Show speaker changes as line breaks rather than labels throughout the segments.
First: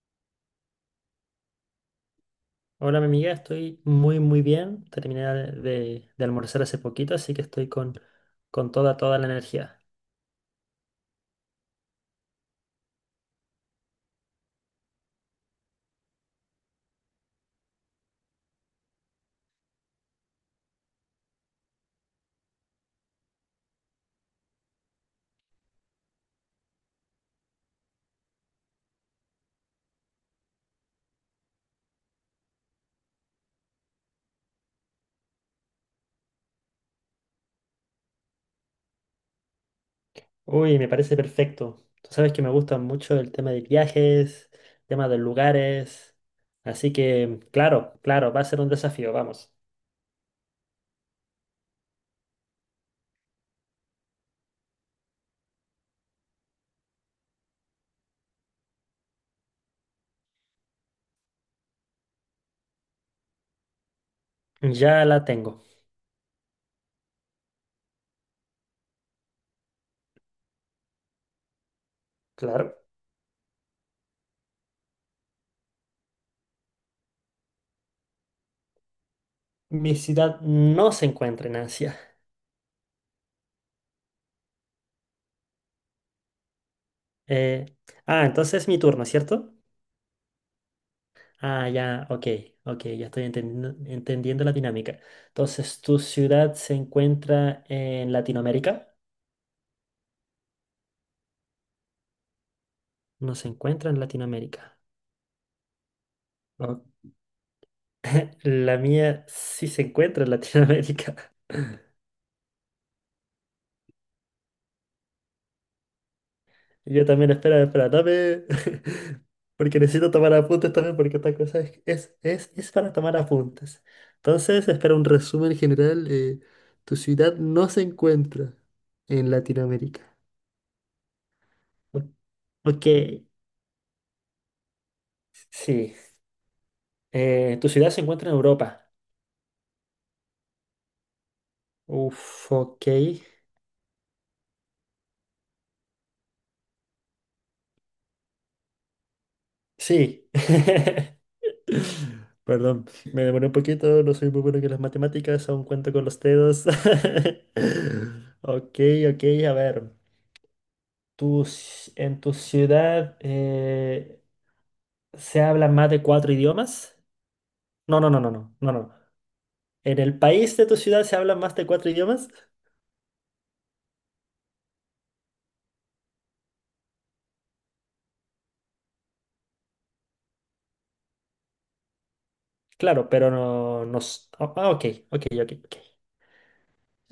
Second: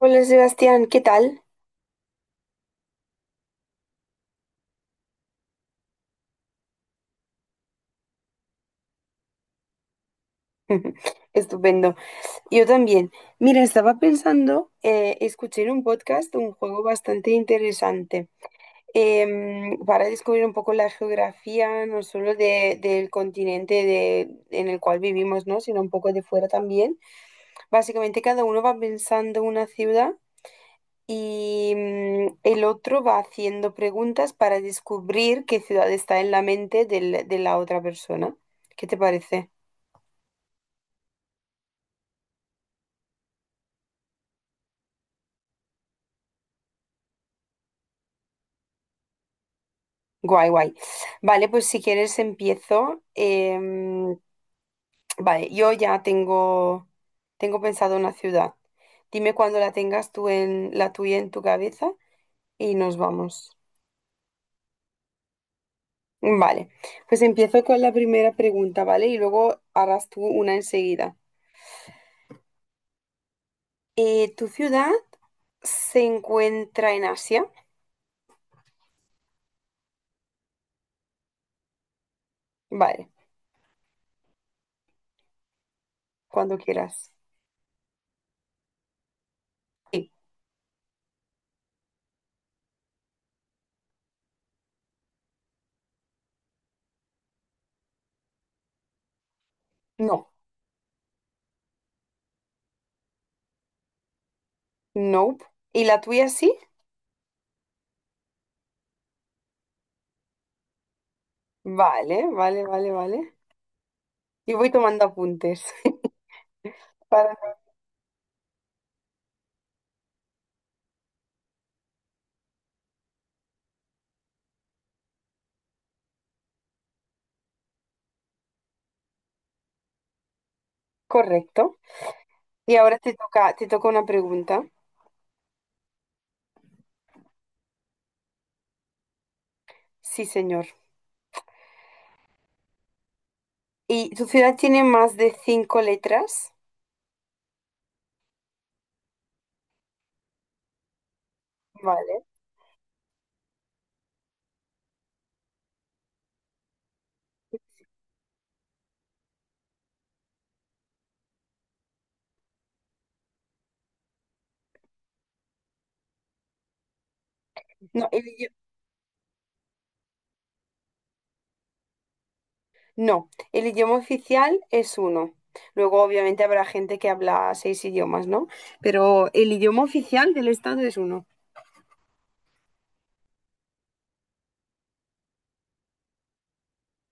Hola Sebastián, ¿qué tal?
Hola, mi amiga, estoy muy, muy bien. Terminé de almorzar hace poquito, así que estoy con toda la energía.
Estupendo. Yo también. Mira, estaba pensando, escuché en un podcast un juego bastante interesante para descubrir un poco la geografía, no solo del continente en el cual vivimos, ¿no? Sino un poco de fuera también. Básicamente cada uno va pensando una ciudad y el otro va haciendo preguntas para descubrir qué ciudad está en la mente de la otra persona. ¿Qué te parece?
Uy, me parece perfecto. Tú sabes que me gusta mucho el tema de viajes, tema de lugares. Así que, claro, claro, va a ser un desafío, vamos.
Guay, guay. Vale, pues si quieres empiezo. Vale, yo ya tengo, tengo pensado una ciudad. Dime cuando la tengas tú en la tuya en tu cabeza y nos vamos.
Ya la tengo.
Vale, pues empiezo con la primera pregunta, ¿vale? Y luego harás tú una enseguida.
Claro.
¿Tu ciudad se encuentra en Asia?
Mi ciudad no se encuentra en Asia.
Vale, cuando quieras.
Eh, entonces es mi turno, ¿cierto?
Sí.
Ya, ok, ok, ya estoy entendiendo la dinámica. Entonces, ¿tu ciudad se encuentra en Latinoamérica?
No.
No se encuentra en Latinoamérica.
Nope. ¿Y la tuya sí?
Ok. La mía sí se encuentra en Latinoamérica.
Vale, vale, vale, vale. Yo voy tomando apuntes.
Yo también,
Para-
espera, espera, dame. Porque necesito tomar apuntes también, porque esta cosa es para tomar apuntes. Entonces, espera un resumen general. Tu ciudad no se encuentra en Latinoamérica.
correcto. Y
Ok,
ahora te toca una pregunta.
sí. Tu ciudad se encuentra en Europa.
Sí, señor.
Uf, ok.
¿Y tu ciudad tiene más de 5 letras?
Sí.
Vale.
Perdón, me demoré un poquito, no soy muy bueno con las matemáticas, aún cuento con los dedos. Ok, ok, a ver. En tu ciudad se hablan más de cuatro idiomas? No,
No,
no, no,
el,
no,
idi-
no, no, no. ¿En el país de tu ciudad se hablan más de cuatro idiomas?
no, el idioma oficial es uno. Luego, obviamente, habrá gente que habla seis idiomas, ¿no? Pero el idioma oficial del estado es uno.
Claro, pero no, no. s- oh, Ah, ok, ok, ok, ok.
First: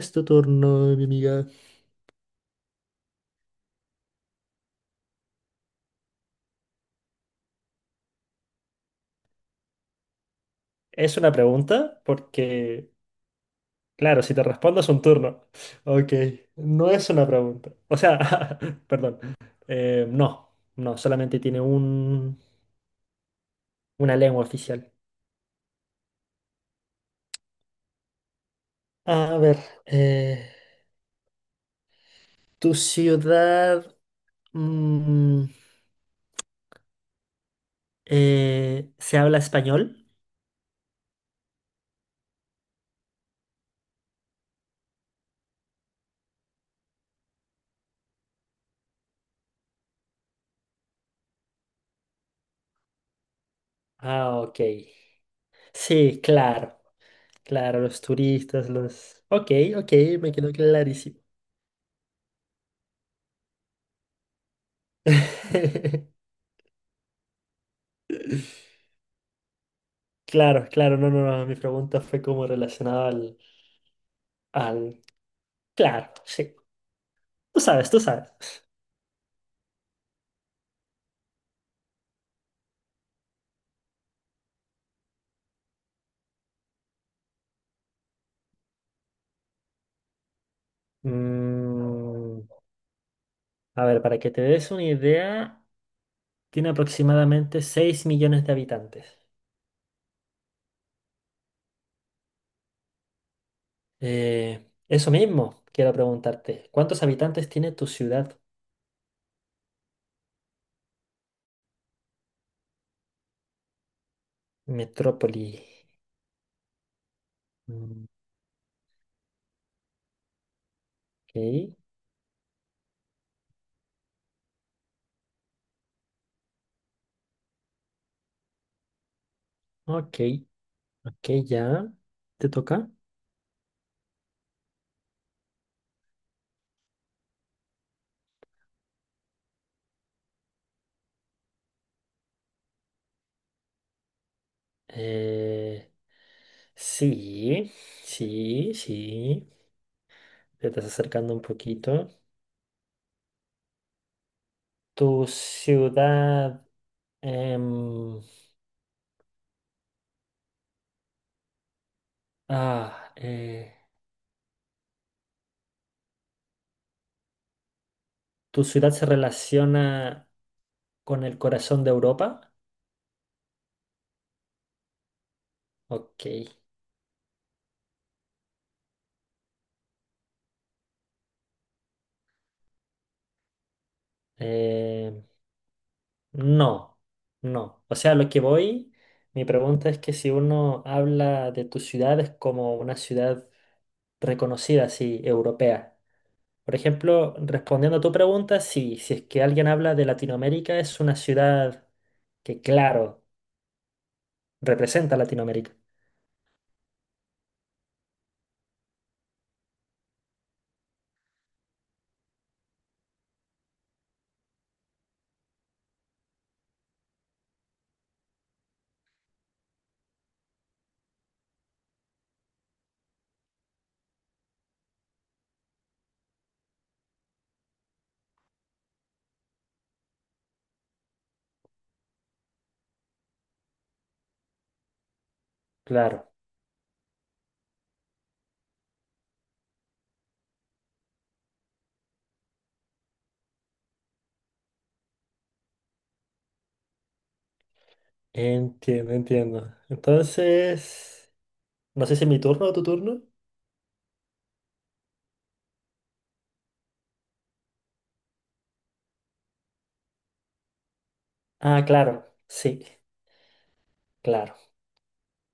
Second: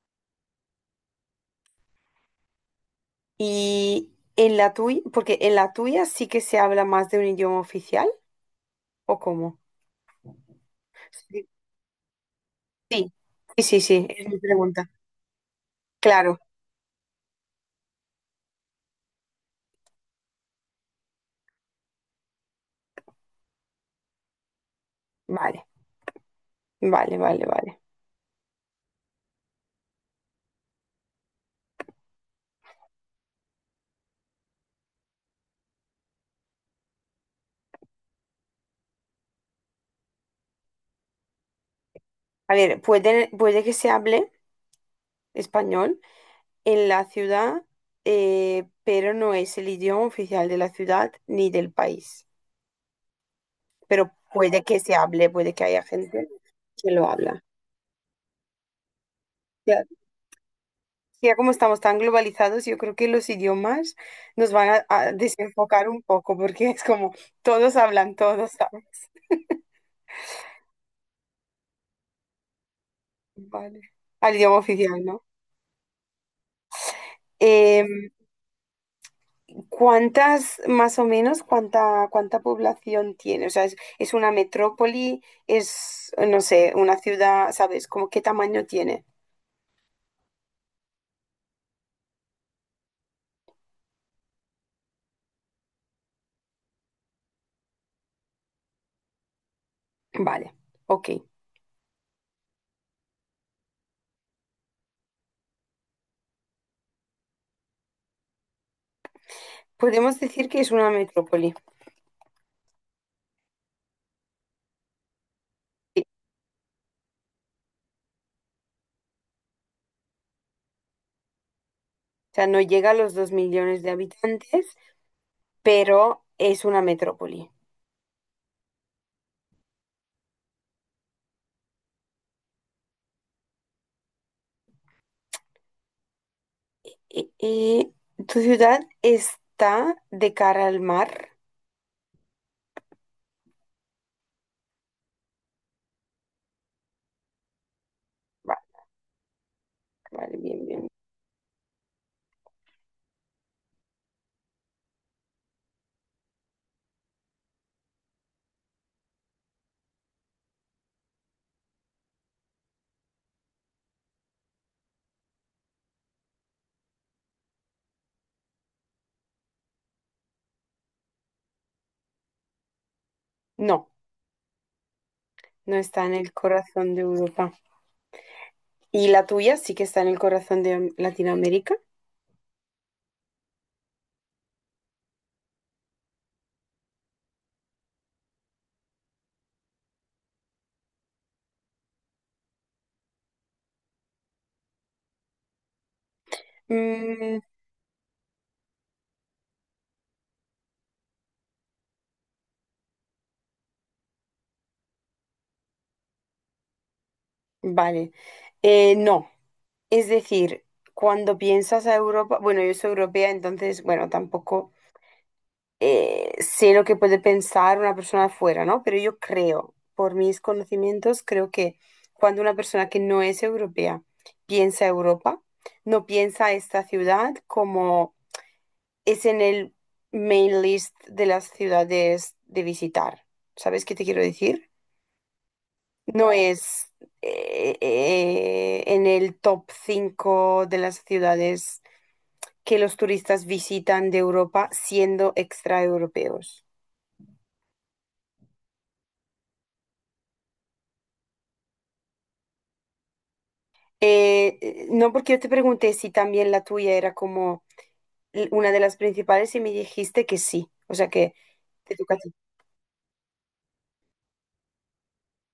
Es tu turno, mi amiga.
Y en la tuya, porque en la tuya sí que se habla más de un idioma oficial, ¿o cómo?
Es una
Sí,
pregunta porque,
sí, sí, sí, sí,
claro,
es
si
mi
te respondo es
pregunta.
un turno. Ok,
Claro,
no es una pregunta. O sea, perdón. No, no, solamente tiene una lengua oficial.
vale, vale, vale, vale.
A ver, eh, ¿tu ciudad mm, se habla español?
A ver, puede, puede que se hable español en la ciudad, pero no es el idioma oficial de la ciudad ni del país. Pero
Ah, ok.
puede que se hable, puede que haya
Sí,
gente
claro,
que lo habla.
claro, los turistas, los... Ok,
Ya,
ok, me quedó clarísimo.
ya como estamos tan globalizados, yo creo que los idiomas nos van a desenfocar un poco, porque es como todos hablan todos, ¿sabes?
Claro, claro, no, no, no, mi pregunta fue como relacionada al,
Vale. Al idioma
al...
oficial, ¿no?
Claro, sí, tú sabes, tú
Em,
sabes.
¿cuántas, más o menos, cuánta, cuánta población tiene? O sea, es una metrópoli? ¿Es, no sé, una ciudad? ¿Sabes? ¿Como qué tamaño tiene?
Mm, a ver, para que te des una idea, tiene aproximadamente 6.000.000 de habitantes.
Vale, ok.
Eso mismo, quiero preguntarte, ¿cuántos habitantes tiene tu ciudad,
Podemos decir que es una metrópoli.
metrópoli?
Sí.
Mm, Ok,
O sea, no llega a los 2 millones de habitantes, pero es una metrópoli.
ok, ok, ya, te toca.
Y tu ciudad está de cara al mar?
Eh, sí,
Vale,
sí, sí.
vale, bien,
Te estás
bien.
acercando un poquito. Tu ciudad. em, ah, eh, ¿Tu ciudad se relaciona con el corazón de Europa?
No, no está en
Ok.
el corazón de Europa. ¿Y la tuya sí que está en el corazón de Latinoamérica?
Em, no, no. O sea, a lo que voy, mi pregunta es que si uno habla de tu ciudad es como una ciudad reconocida, así, europea. Por ejemplo,
Mm,
respondiendo a tu pregunta, sí, si es que alguien habla de Latinoamérica, es una ciudad que, claro. Representa a Latinoamérica.
vale. No. Es decir, cuando piensas a Europa, bueno, yo soy europea, entonces, bueno, tampoco sé lo que puede pensar una persona de fuera, ¿no? Pero yo creo, por mis conocimientos, creo que cuando una persona que no es europea piensa Europa, no piensa esta ciudad como es en el main list de las ciudades de visitar. ¿Sabes qué te quiero decir? No
Claro,
es en el top 5 de las ciudades que los turistas visitan de Europa siendo extraeuropeos.
entiendo, entiendo. Entonces, no sé si es mi turno o tu turno.
No porque yo te pregunté si también la tuya era como una de las principales y me dijiste que sí, o sea que
Ah,
te toca a
claro,
ti.
sí, claro.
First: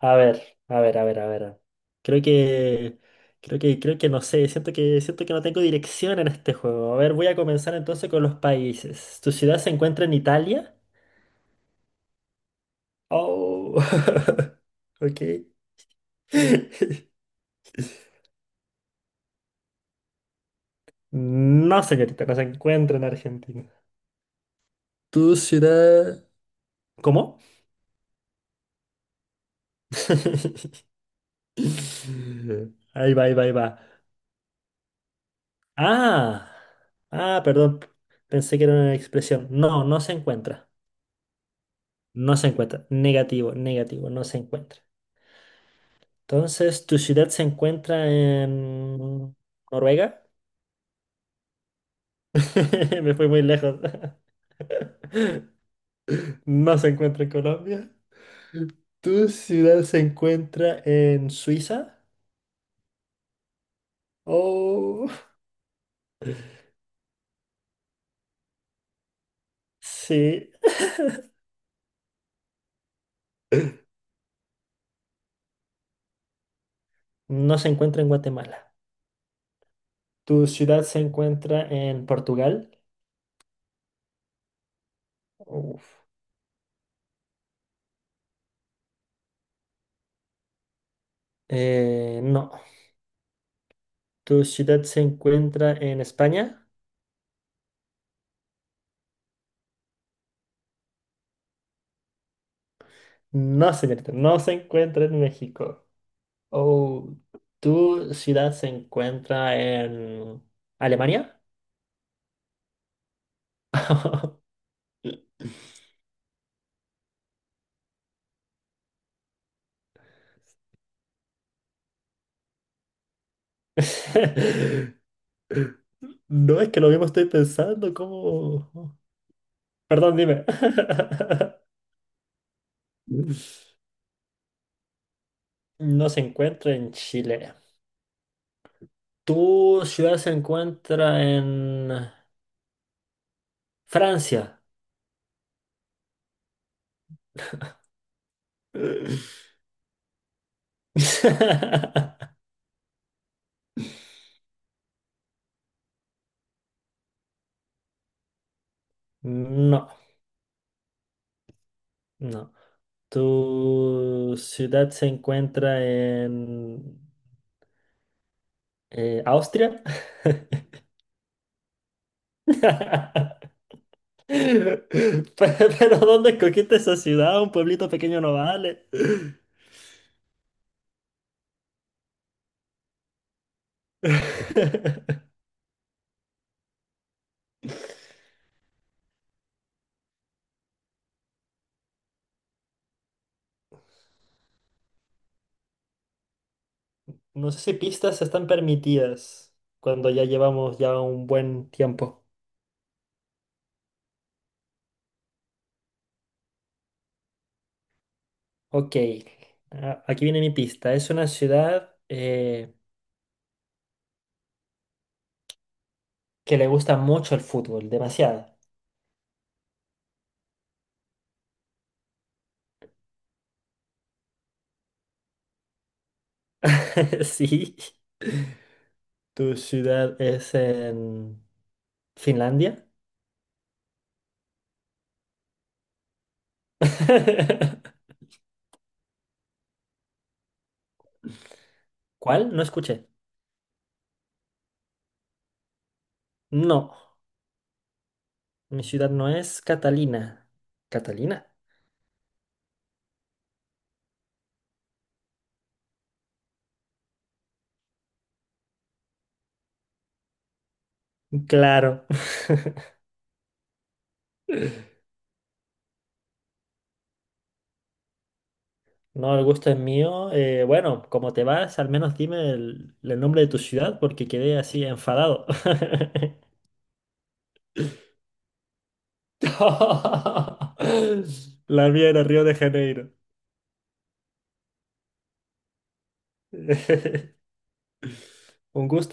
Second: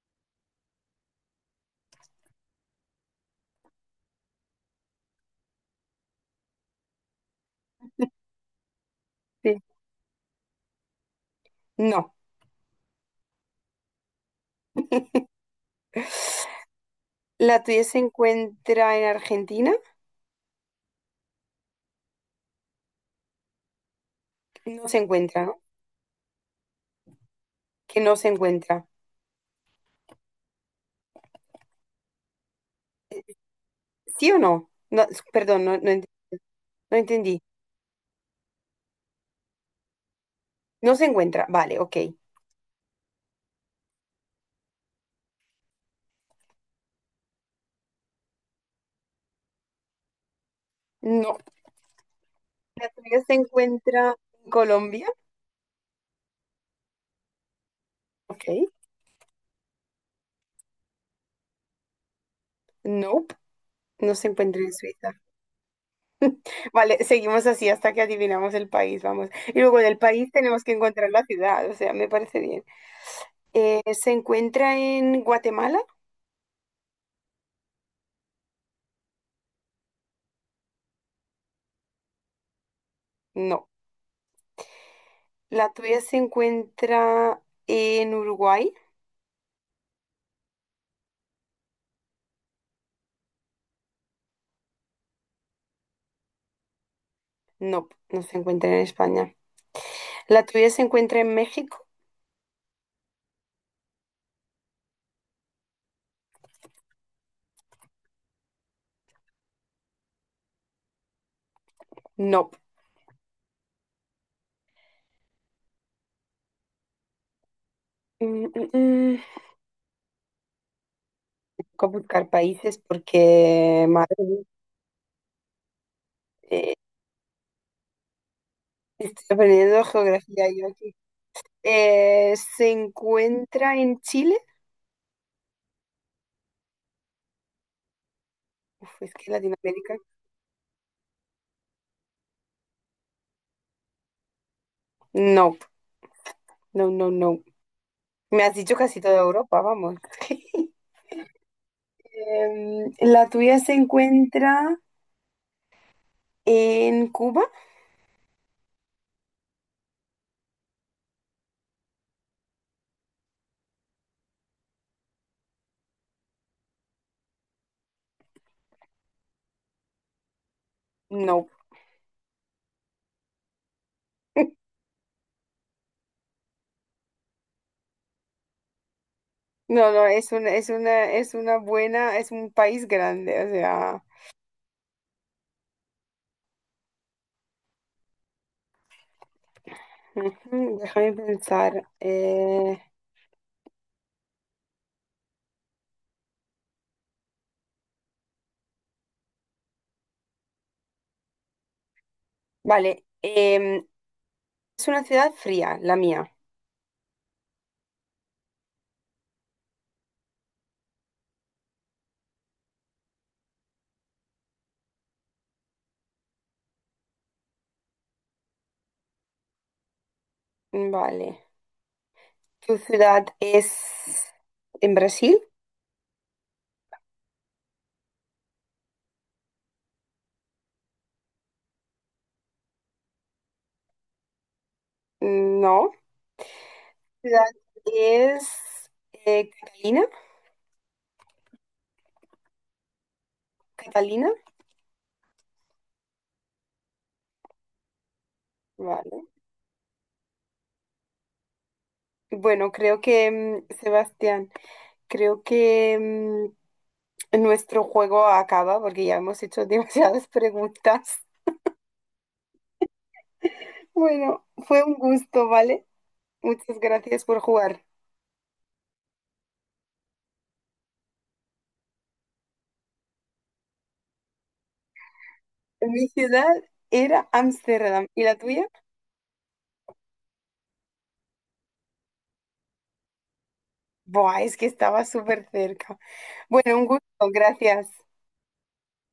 A ver, a ver, a ver, a ver. Creo que, Creo que no sé, siento que no tengo dirección en este juego. A ver, voy a comenzar entonces con los países. ¿Tu ciudad
Sí.
se encuentra en Italia?
No.
Oh, ok.
La tuya se encuentra en Argentina.
No, señorita, no se encuentra en Argentina.
No se
¿Tu
encuentra, ¿no?
ciudad... ¿Cómo?
Que no se encuentra.
Ahí va, ahí va, ahí va.
¿Sí o no? Perdón,
Ah,
no entendí.
Perdón. Pensé que era una expresión. No, no se encuentra.
No se encuentra. Vale, ok.
No se encuentra. Negativo, negativo, no se encuentra. Entonces, ¿tu ciudad se encuentra en Noruega?
No. ¿La
Me
tuya
fui
se
muy lejos.
encuentra en Colombia?
No se encuentra en Colombia.
Ok.
¿Tu ciudad se encuentra en Suiza?
Nope. No se encuentra en
Oh,
Suiza. Vale, seguimos así hasta que adivinamos el país, vamos. Y luego del país
sí.
tenemos que encontrar la ciudad, o sea, me parece bien. ¿Se encuentra en Guatemala?
No se encuentra en Guatemala. ¿Tu ciudad se encuentra en Portugal?
No. ¿La tuya
Uf.
se encuentra en Uruguay?
No. ¿Tu ciudad se encuentra en España?
No, no se encuentra en España. ¿La tuya se encuentra en México?
No, señorita, no se encuentra en México. Oh, ¿tu ciudad se encuentra en Alemania?
No. Mm, mm, mm. Tengo que buscar países porque, madre mía,
No, es
eh,
que lo mismo estoy pensando, ¿cómo?
estoy aprendiendo
Perdón, dime.
geografía yo aquí. ¿Se encuentra en Chile?
No se encuentra en Chile.
Uf, es que
¿Tu
Latinoamérica.
ciudad se encuentra en Francia?
No, no, no, no. Me has dicho casi toda Europa, vamos. ¿La tuya se encuentra en Cuba?
No, no. ¿Tu ciudad se encuentra en Austria?
No.
Pe- Pero, ¿dónde escogiste esa ciudad? Un pueblito pequeño no vale.
No, no, es una, es una, es una buena, es un país grande, o sea. ujú, déjame pensar.
No sé si pistas están permitidas cuando ya llevamos ya un buen tiempo.
Vale. Es una ciudad fría, la mía.
Ok, aquí viene mi pista. Es una ciudad que le gusta mucho el fútbol, demasiado.
Vale. ¿Tu ciudad es en Brasil?
Sí. ¿Tu ciudad es en Finlandia?
No. Ciudad es Catalina.
¿Cuál? No escuché.
Catalina.
No, mi ciudad
Vale.
no es Catalina. ¿Catalina?
Bueno, Sebastián, creo que nuestro juego acaba porque ya hemos hecho demasiadas preguntas.
Claro.
Bueno, fue un gusto, ¿vale? Muchas gracias por jugar.
No, el gusto es mío. Bueno, como te vas, al menos dime el nombre de tu ciudad porque quedé así enfadado.
Mi ciudad era Ámsterdam. ¿Y la tuya?
La mía era Río de Janeiro.
Buah, es que estaba súper cerca. Bueno, un gusto, gracias.
Un gusto.